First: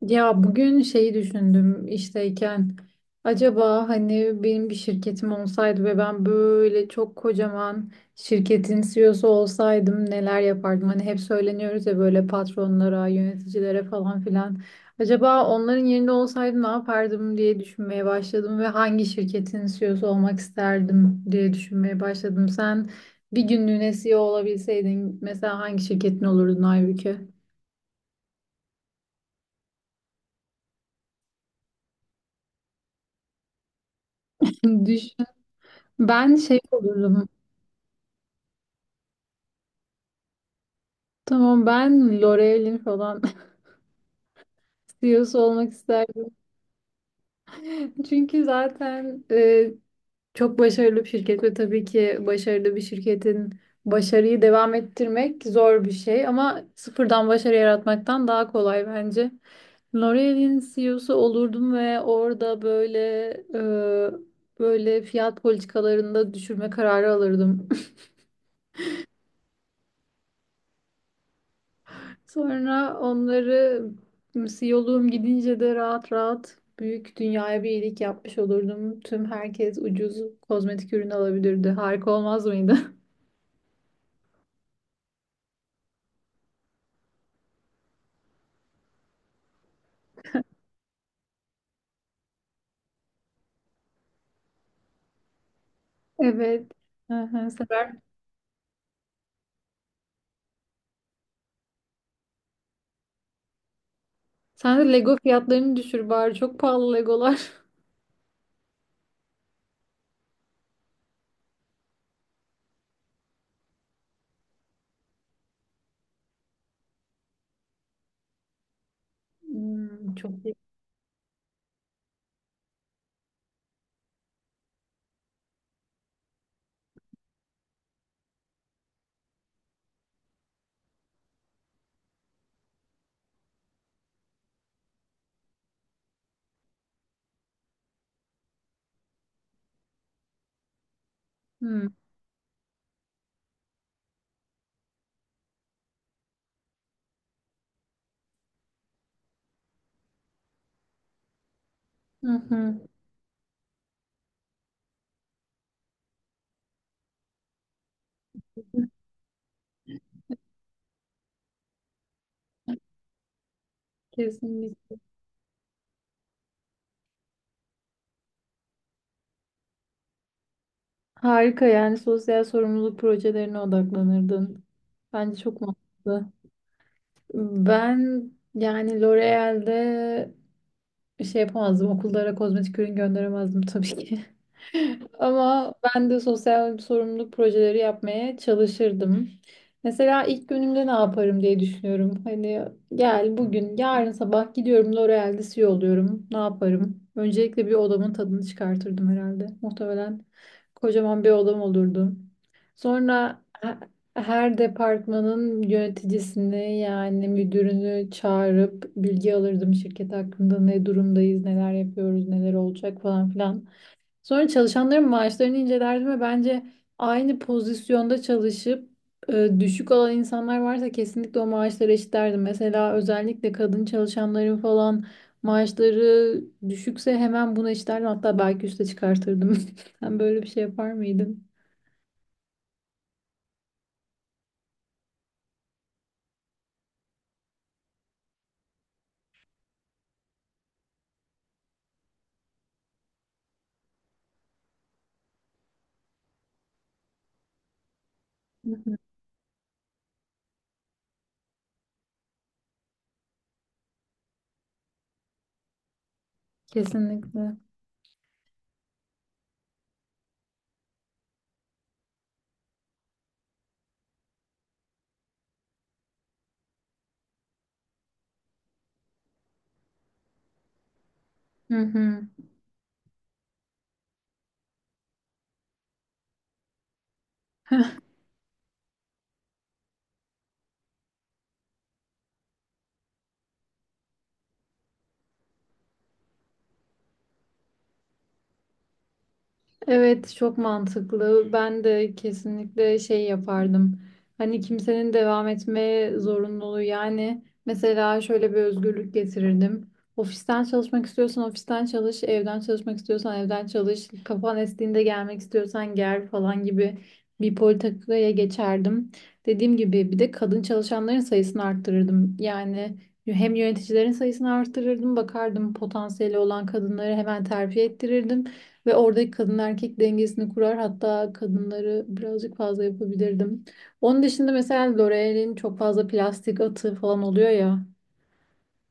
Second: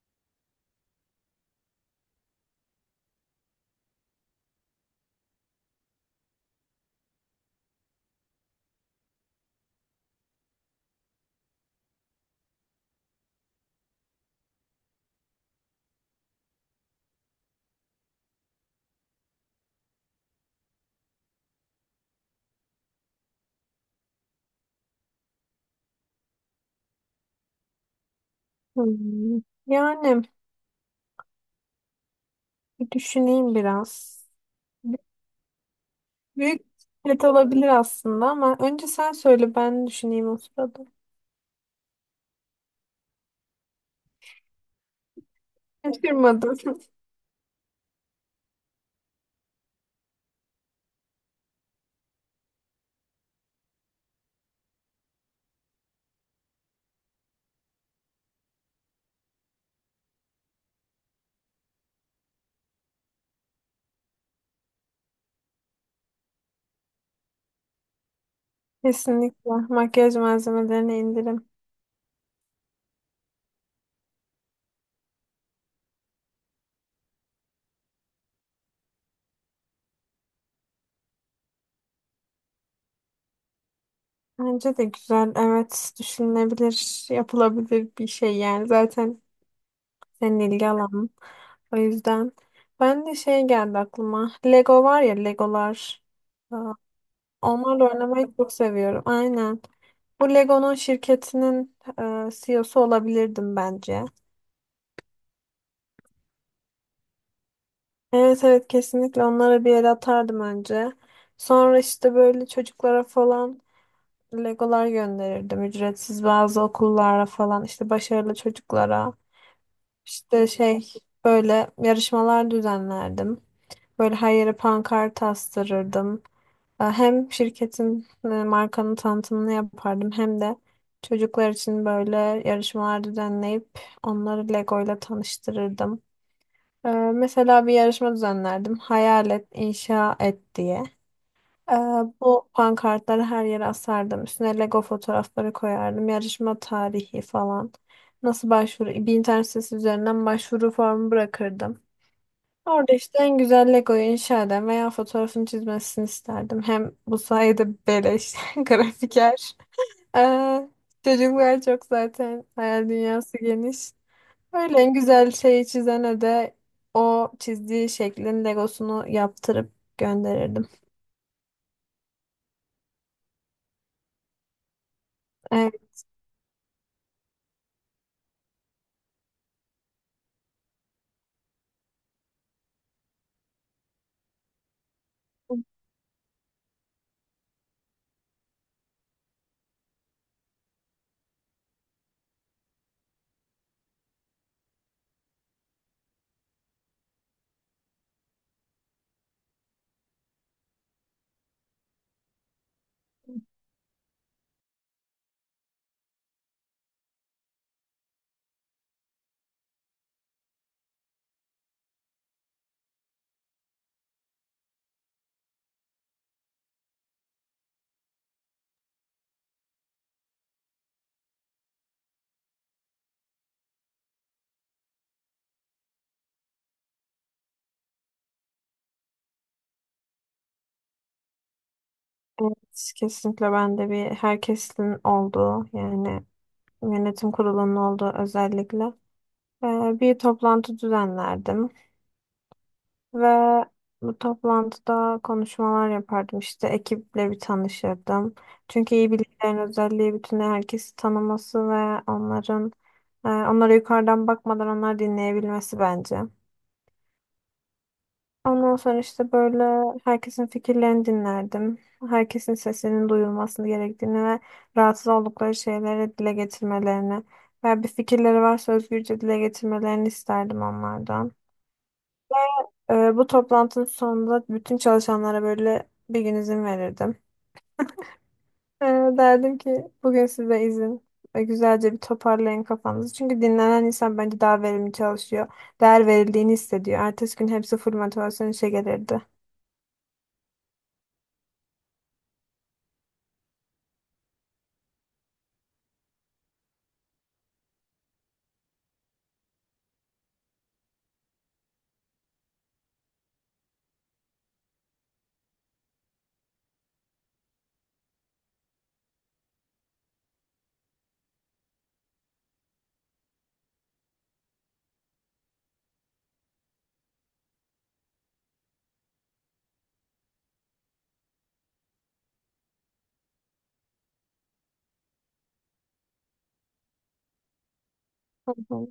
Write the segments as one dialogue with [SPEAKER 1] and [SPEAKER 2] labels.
[SPEAKER 1] Ya bugün şeyi düşündüm işteyken acaba hani benim bir şirketim olsaydı ve ben böyle çok kocaman şirketin CEO'su olsaydım neler yapardım? Hani hep söyleniyoruz ya böyle patronlara, yöneticilere falan filan. Acaba onların yerinde olsaydım ne yapardım diye düşünmeye başladım ve hangi şirketin CEO'su olmak isterdim diye düşünmeye başladım. Sen bir günlüğüne CEO olabilseydin mesela hangi şirketin olurdun Aybüke?
[SPEAKER 2] Hmm, Yani bir düşüneyim biraz.
[SPEAKER 1] Düşün. Ben şey
[SPEAKER 2] Büyük bisiklet
[SPEAKER 1] olurdum.
[SPEAKER 2] olabilir aslında ama önce sen söyle ben düşüneyim o sırada.
[SPEAKER 1] Tamam ben L'Oreal'in falan CEO'su olmak isterdim.
[SPEAKER 2] Şaşırmadım.
[SPEAKER 1] Çünkü zaten çok başarılı bir şirket ve tabii ki başarılı bir şirketin başarıyı devam ettirmek zor bir şey ama sıfırdan başarı yaratmaktan daha kolay bence. L'Oreal'in CEO'su olurdum ve orada böyle fiyat politikalarında düşürme kararı alırdım.
[SPEAKER 2] Kesinlikle makyaj malzemelerine indirim.
[SPEAKER 1] Sonra onları yolum gidince de rahat rahat büyük dünyaya bir iyilik yapmış olurdum. Tüm herkes ucuz kozmetik ürün alabilirdi. Harika olmaz mıydı?
[SPEAKER 2] Bence de güzel. Evet, düşünülebilir, yapılabilir bir şey yani. Zaten senin ilgi alanın. O yüzden ben de şey geldi aklıma. Lego var ya, Legolar.
[SPEAKER 1] Evet.
[SPEAKER 2] Aa,
[SPEAKER 1] Hı hı,
[SPEAKER 2] Onlarla
[SPEAKER 1] sever.
[SPEAKER 2] oynamayı çok seviyorum. Aynen. Bu Lego'nun şirketinin CEO'su olabilirdim bence.
[SPEAKER 1] Sen de Lego fiyatlarını düşür bari. Çok pahalı Legolar.
[SPEAKER 2] Evet, evet, kesinlikle onlara bir el atardım önce. Sonra işte böyle çocuklara falan Legolar gönderirdim. Ücretsiz bazı okullara falan, işte başarılı çocuklara.
[SPEAKER 1] Hmm, çok
[SPEAKER 2] İşte
[SPEAKER 1] iyi.
[SPEAKER 2] şey, böyle yarışmalar düzenlerdim. Böyle her yere pankart astırırdım. Hem şirketin, markanın tanıtımını yapardım, hem de çocuklar için böyle yarışmalar düzenleyip onları Lego ile tanıştırırdım. Mesela bir yarışma düzenlerdim. Hayal et, inşa et diye. E,
[SPEAKER 1] Hmm.
[SPEAKER 2] Bu pankartları her yere asardım. Üstüne Lego fotoğrafları koyardım. Yarışma tarihi falan. Nasıl başvuru? Bir internet sitesi üzerinden başvuru formu bırakırdım.
[SPEAKER 1] Hı hı.
[SPEAKER 2] Orada işte en güzel Lego'yu inşa eden veya fotoğrafını çizmesini isterdim. Hem bu sayede beleş grafiker. Ee, çocuklar çok zaten hayal dünyası geniş. Öyle en
[SPEAKER 1] Kesinlikle.
[SPEAKER 2] güzel şeyi çizene de o çizdiği şeklin Legosunu yaptırıp gönderirdim.
[SPEAKER 1] Harika yani sosyal sorumluluk projelerine odaklanırdın. Bence çok
[SPEAKER 2] Evet.
[SPEAKER 1] mantıklı. Ben yani L'Oreal'de bir şey yapamazdım. Okullara kozmetik ürün gönderemezdim tabii ki. Ama ben de sosyal sorumluluk projeleri yapmaya çalışırdım. Mesela ilk günümde ne yaparım diye düşünüyorum. Hani gel bugün, yarın sabah gidiyorum L'Oreal'de CEO oluyorum. Ne yaparım? Öncelikle bir odamın tadını çıkartırdım herhalde. Muhtemelen kocaman bir odam olurdu. Sonra her departmanın yöneticisini yani müdürünü çağırıp bilgi alırdım şirket hakkında ne durumdayız, neler yapıyoruz, neler olacak falan filan. Sonra çalışanların maaşlarını inceledim ve bence aynı pozisyonda çalışıp düşük alan insanlar varsa kesinlikle o maaşları eşitlerdim. Mesela özellikle kadın çalışanların falan maaşları düşükse hemen bunu eşitlerdim. Hatta belki üste çıkartırdım. Sen böyle bir şey yapar mıydın?
[SPEAKER 2] Evet, kesinlikle ben de bir herkesin olduğu, yani yönetim kurulunun olduğu özellikle bir toplantı düzenlerdim. Ve bu toplantıda konuşmalar yapardım. İşte ekiple bir tanışırdım.
[SPEAKER 1] Hı
[SPEAKER 2] Çünkü
[SPEAKER 1] hı.
[SPEAKER 2] iyi bilgilerin özelliği bütün herkesi tanıması ve onlara yukarıdan bakmadan onları dinleyebilmesi bence.
[SPEAKER 1] Kesinlikle.
[SPEAKER 2] Ondan sonra işte böyle herkesin fikirlerini dinlerdim. Herkesin sesinin duyulmasını gerektiğini ve rahatsız oldukları şeyleri dile getirmelerini veya bir fikirleri varsa özgürce dile getirmelerini isterdim onlardan.
[SPEAKER 1] Hı hı.
[SPEAKER 2] Bu toplantının sonunda bütün çalışanlara böyle bir gün izin verirdim. Ee, derdim ki bugün size izin ve güzelce bir toparlayın kafanızı. Çünkü dinlenen insan bence daha verimli çalışıyor. Değer verildiğini hissediyor. Ertesi gün hepsi full motivasyon işe gelirdi.
[SPEAKER 1] Evet, çok mantıklı. Ben de kesinlikle şey yapardım. Hani kimsenin devam etmeye zorunluluğu yani mesela şöyle bir özgürlük getirirdim. Ofisten çalışmak istiyorsan ofisten çalış, evden çalışmak istiyorsan evden çalış, kafan estiğinde gelmek istiyorsan gel falan gibi bir politikaya geçerdim. Dediğim gibi bir de kadın çalışanların sayısını arttırırdım. Yani hem yöneticilerin sayısını arttırırdım, bakardım potansiyeli olan kadınları hemen terfi ettirirdim. Ve oradaki kadın erkek dengesini kurar. Hatta kadınları birazcık fazla yapabilirdim. Onun dışında mesela L'Oreal'in çok fazla plastik atığı falan oluyor ya.
[SPEAKER 2] Hı hı.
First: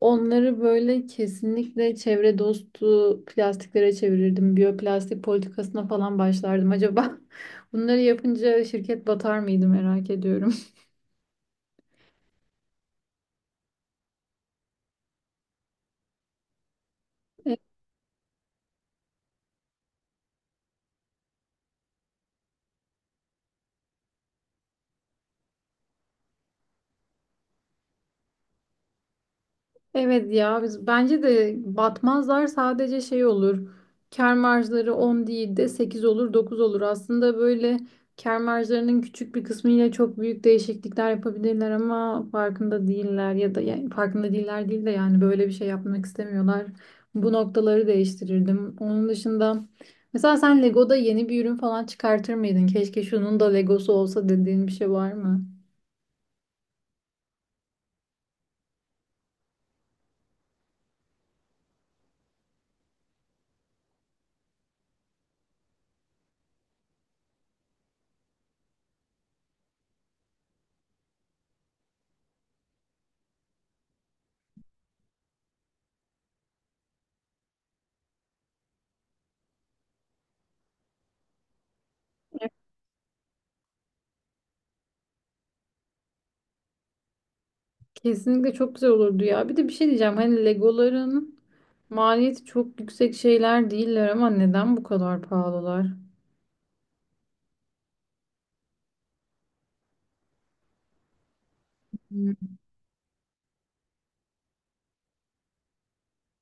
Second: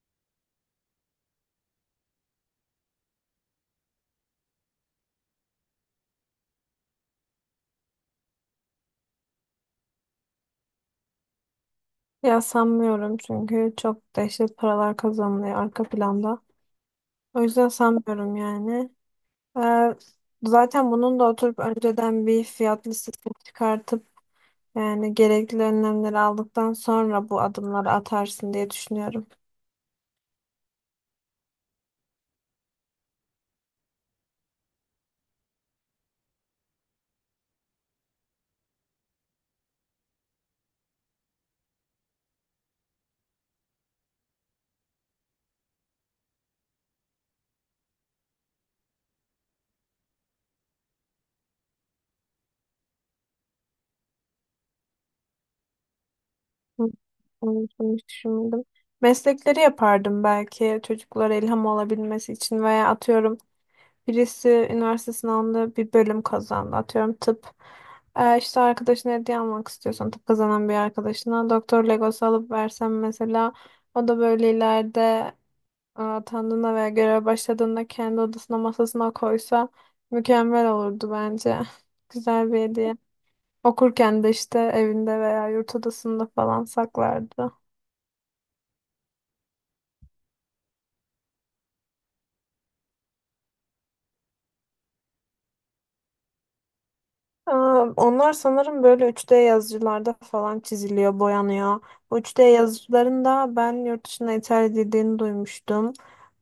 [SPEAKER 1] Onları böyle kesinlikle çevre dostu plastiklere çevirirdim. Biyoplastik politikasına falan başlardım. Acaba bunları yapınca şirket batar mıydı merak ediyorum.
[SPEAKER 2] Ya sanmıyorum, çünkü çok dehşet paralar kazanılıyor arka planda. O yüzden sanmıyorum yani. Ee, zaten bunun da oturup önceden bir fiyat listesini çıkartıp yani gerekli önlemleri aldıktan sonra bu adımları atarsın diye düşünüyorum.
[SPEAKER 1] Evet ya, biz bence de batmazlar, sadece şey olur. Kâr marjları 10 değil de 8 olur, 9 olur. Aslında böyle kâr marjlarının küçük bir kısmıyla çok büyük değişiklikler yapabilirler ama farkında değiller ya da yani farkında değiller değil de yani böyle bir şey yapmak istemiyorlar. Bu noktaları değiştirirdim. Onun dışında mesela sen Lego'da yeni bir ürün falan çıkartır mıydın? Keşke şunun da Legosu olsa dediğin bir şey var mı?
[SPEAKER 2] Hı, Onun hiç düşünmedim. Meslekleri yapardım belki çocuklara ilham olabilmesi için, veya atıyorum birisi üniversite sınavında bir bölüm kazandı. Atıyorum tıp. İşte arkadaşına hediye almak istiyorsan tıp kazanan bir arkadaşına doktor legosu alıp versem mesela, o da böyle ileride atandığında veya göreve başladığında kendi odasına masasına koysa mükemmel olurdu bence. Güzel bir hediye. Okurken de işte evinde veya yurt odasında falan saklardı.
[SPEAKER 1] Kesinlikle çok güzel olurdu ya. Bir de bir şey diyeceğim. Hani Legoların maliyeti çok yüksek şeyler değiller ama neden bu kadar pahalılar?
[SPEAKER 2] Onlar sanırım böyle 3D yazıcılarda falan çiziliyor, boyanıyor. Bu 3D
[SPEAKER 1] Hmm.
[SPEAKER 2] yazıcıların da ben yurt dışına ithal edildiğini duymuştum.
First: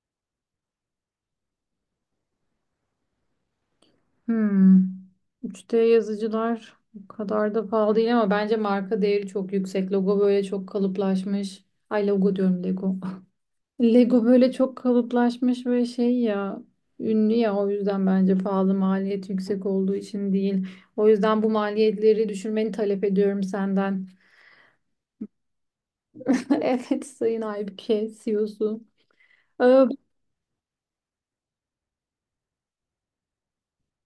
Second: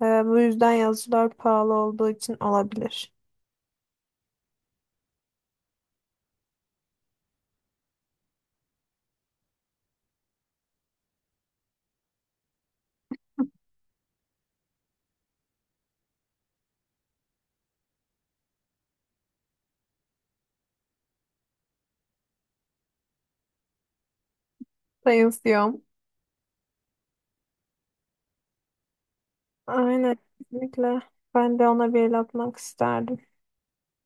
[SPEAKER 2] Bu yüzden yazıcılar pahalı olduğu için olabilir.
[SPEAKER 1] Hmm. 3D yazıcılar bu kadar da pahalı değil ama bence marka değeri çok yüksek. Logo böyle çok kalıplaşmış. Ay logo diyorum, Lego. Lego böyle çok kalıplaşmış ve şey ya, ünlü ya, o yüzden bence pahalı, maliyet yüksek olduğu için değil. O yüzden bu maliyetleri düşürmeni talep ediyorum senden.
[SPEAKER 2] Sayın.
[SPEAKER 1] Evet Sayın Aybüke CEO'su. Ee,
[SPEAKER 2] Aynen, kesinlikle. Ben de ona bir el atmak isterdim.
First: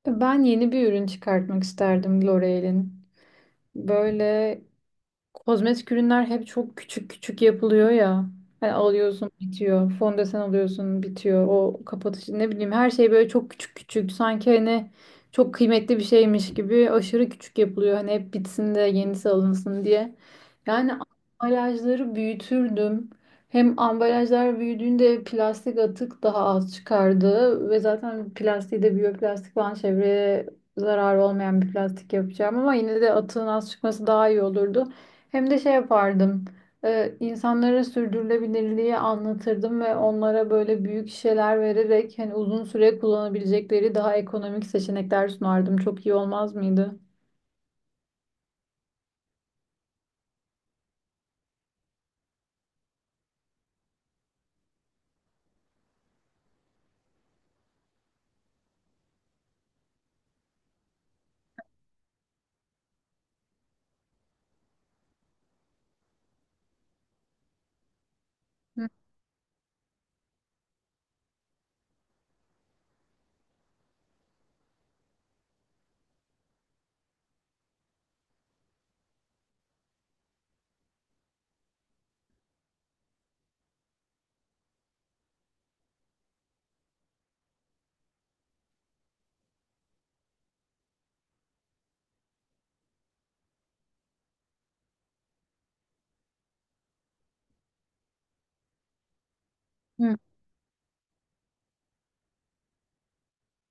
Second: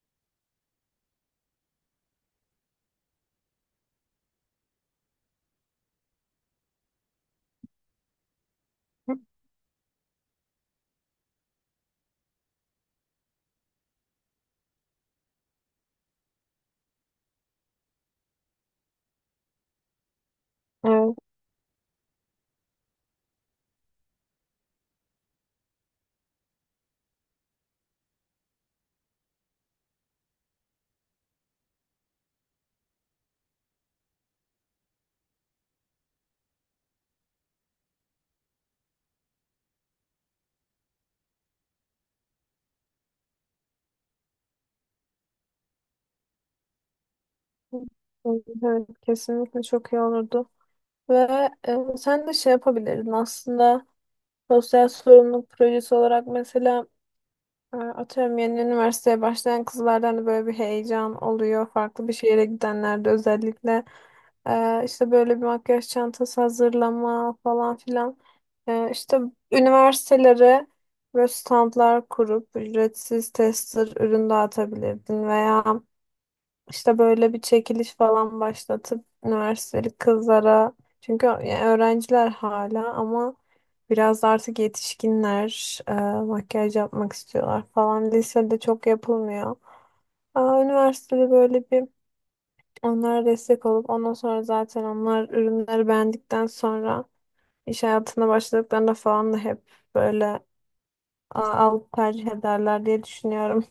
[SPEAKER 1] Ben yeni bir ürün çıkartmak isterdim L'Oreal'in. Böyle kozmetik ürünler hep çok küçük küçük yapılıyor ya. Hani alıyorsun bitiyor. Fondöten alıyorsun bitiyor. O kapatıcı ne bileyim, her şey böyle çok küçük küçük. Sanki hani çok kıymetli bir şeymiş gibi aşırı küçük yapılıyor. Hani hep bitsin de yenisi alınsın diye. Yani
[SPEAKER 2] Evet,
[SPEAKER 1] ambalajları büyütürdüm. Hem ambalajlar büyüdüğünde plastik atık daha az çıkardı. Ve zaten plastiği de biyoplastik falan, çevreye zararı olmayan bir plastik yapacağım. Ama yine de atığın az çıkması daha iyi olurdu. Hem de şey yapardım. E, insanlara sürdürülebilirliği anlatırdım ve onlara böyle büyük şişeler vererek hani uzun süre kullanabilecekleri daha ekonomik seçenekler sunardım. Çok iyi olmaz mıydı?
[SPEAKER 2] evet kesinlikle çok iyi olurdu. Ve sen de şey yapabilirdin aslında, sosyal sorumluluk projesi olarak mesela. Atıyorum yeni üniversiteye başlayan kızlardan da böyle bir heyecan oluyor. Farklı bir şehire gidenlerde özellikle. İşte böyle bir makyaj çantası hazırlama falan filan.
[SPEAKER 1] Hı.
[SPEAKER 2] İşte üniversitelere böyle standlar kurup ücretsiz tester ürün dağıtabilirdin, veya işte böyle bir çekiliş falan başlatıp üniversiteli kızlara, çünkü yani öğrenciler hala ama biraz da artık yetişkinler makyaj yapmak istiyorlar falan. Lisede çok yapılmıyor. Üniversitede böyle bir, onlara destek olup ondan sonra zaten onlar ürünleri beğendikten sonra iş hayatına başladıklarında falan da hep böyle, aa, alıp tercih ederler diye düşünüyorum.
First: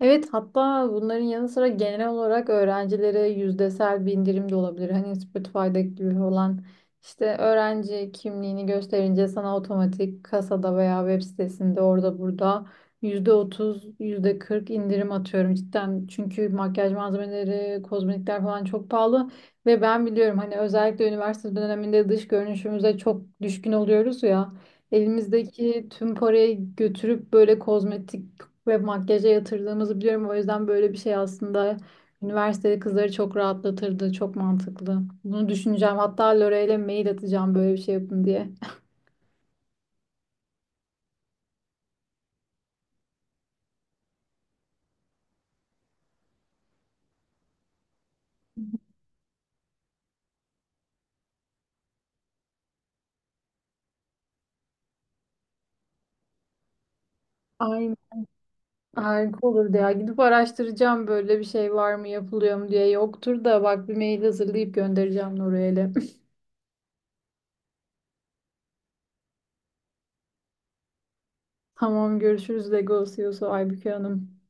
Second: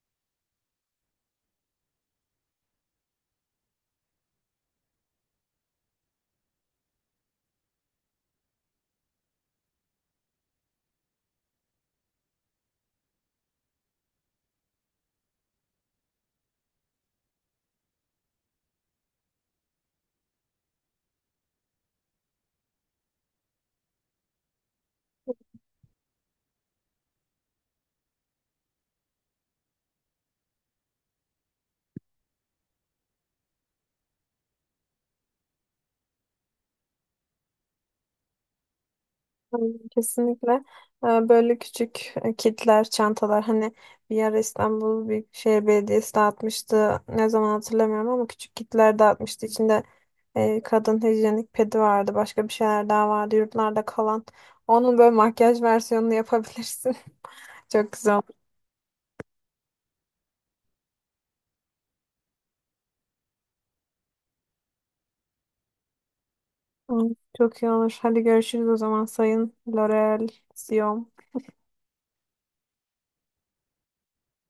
[SPEAKER 1] Evet, hatta bunların yanı sıra genel olarak öğrencilere yüzdesel bir indirim de olabilir. Hani Spotify'daki gibi olan işte öğrenci kimliğini gösterince sana otomatik kasada veya web sitesinde orada burada %30, yüzde kırk indirim, atıyorum, cidden. Çünkü makyaj malzemeleri, kozmetikler falan çok pahalı ve ben biliyorum hani özellikle üniversite döneminde dış görünüşümüze çok düşkün oluyoruz ya. Elimizdeki tüm parayı götürüp böyle kozmetik ve makyaja yatırdığımızı biliyorum. O yüzden böyle bir şey aslında üniversitede kızları çok rahatlatırdı. Çok mantıklı. Bunu düşüneceğim. Hatta Lore'yle mail atacağım böyle bir şey yapın diye.
[SPEAKER 2] Aynen, kesinlikle. Böyle küçük kitler, çantalar hani bir ara İstanbul Büyükşehir Belediyesi dağıtmıştı. Ne zaman hatırlamıyorum ama küçük kitler dağıtmıştı. İçinde kadın hijyenik pedi vardı. Başka bir şeyler daha vardı. Yurtlarda kalan. Onun böyle makyaj versiyonunu yapabilirsin. Çok
[SPEAKER 1] Aynen.
[SPEAKER 2] güzel olur.
[SPEAKER 1] Harika olurdu ya. Gidip araştıracağım böyle bir şey var mı, yapılıyor mu diye. Yoktur da bak, bir mail hazırlayıp göndereceğim Lore'yle.
[SPEAKER 2] Hı, Çok iyi olur. Hadi görüşürüz o zaman Sayın L'Oreal Sion.
[SPEAKER 1] Tamam, görüşürüz Legos Yosu Aybüke Hanım.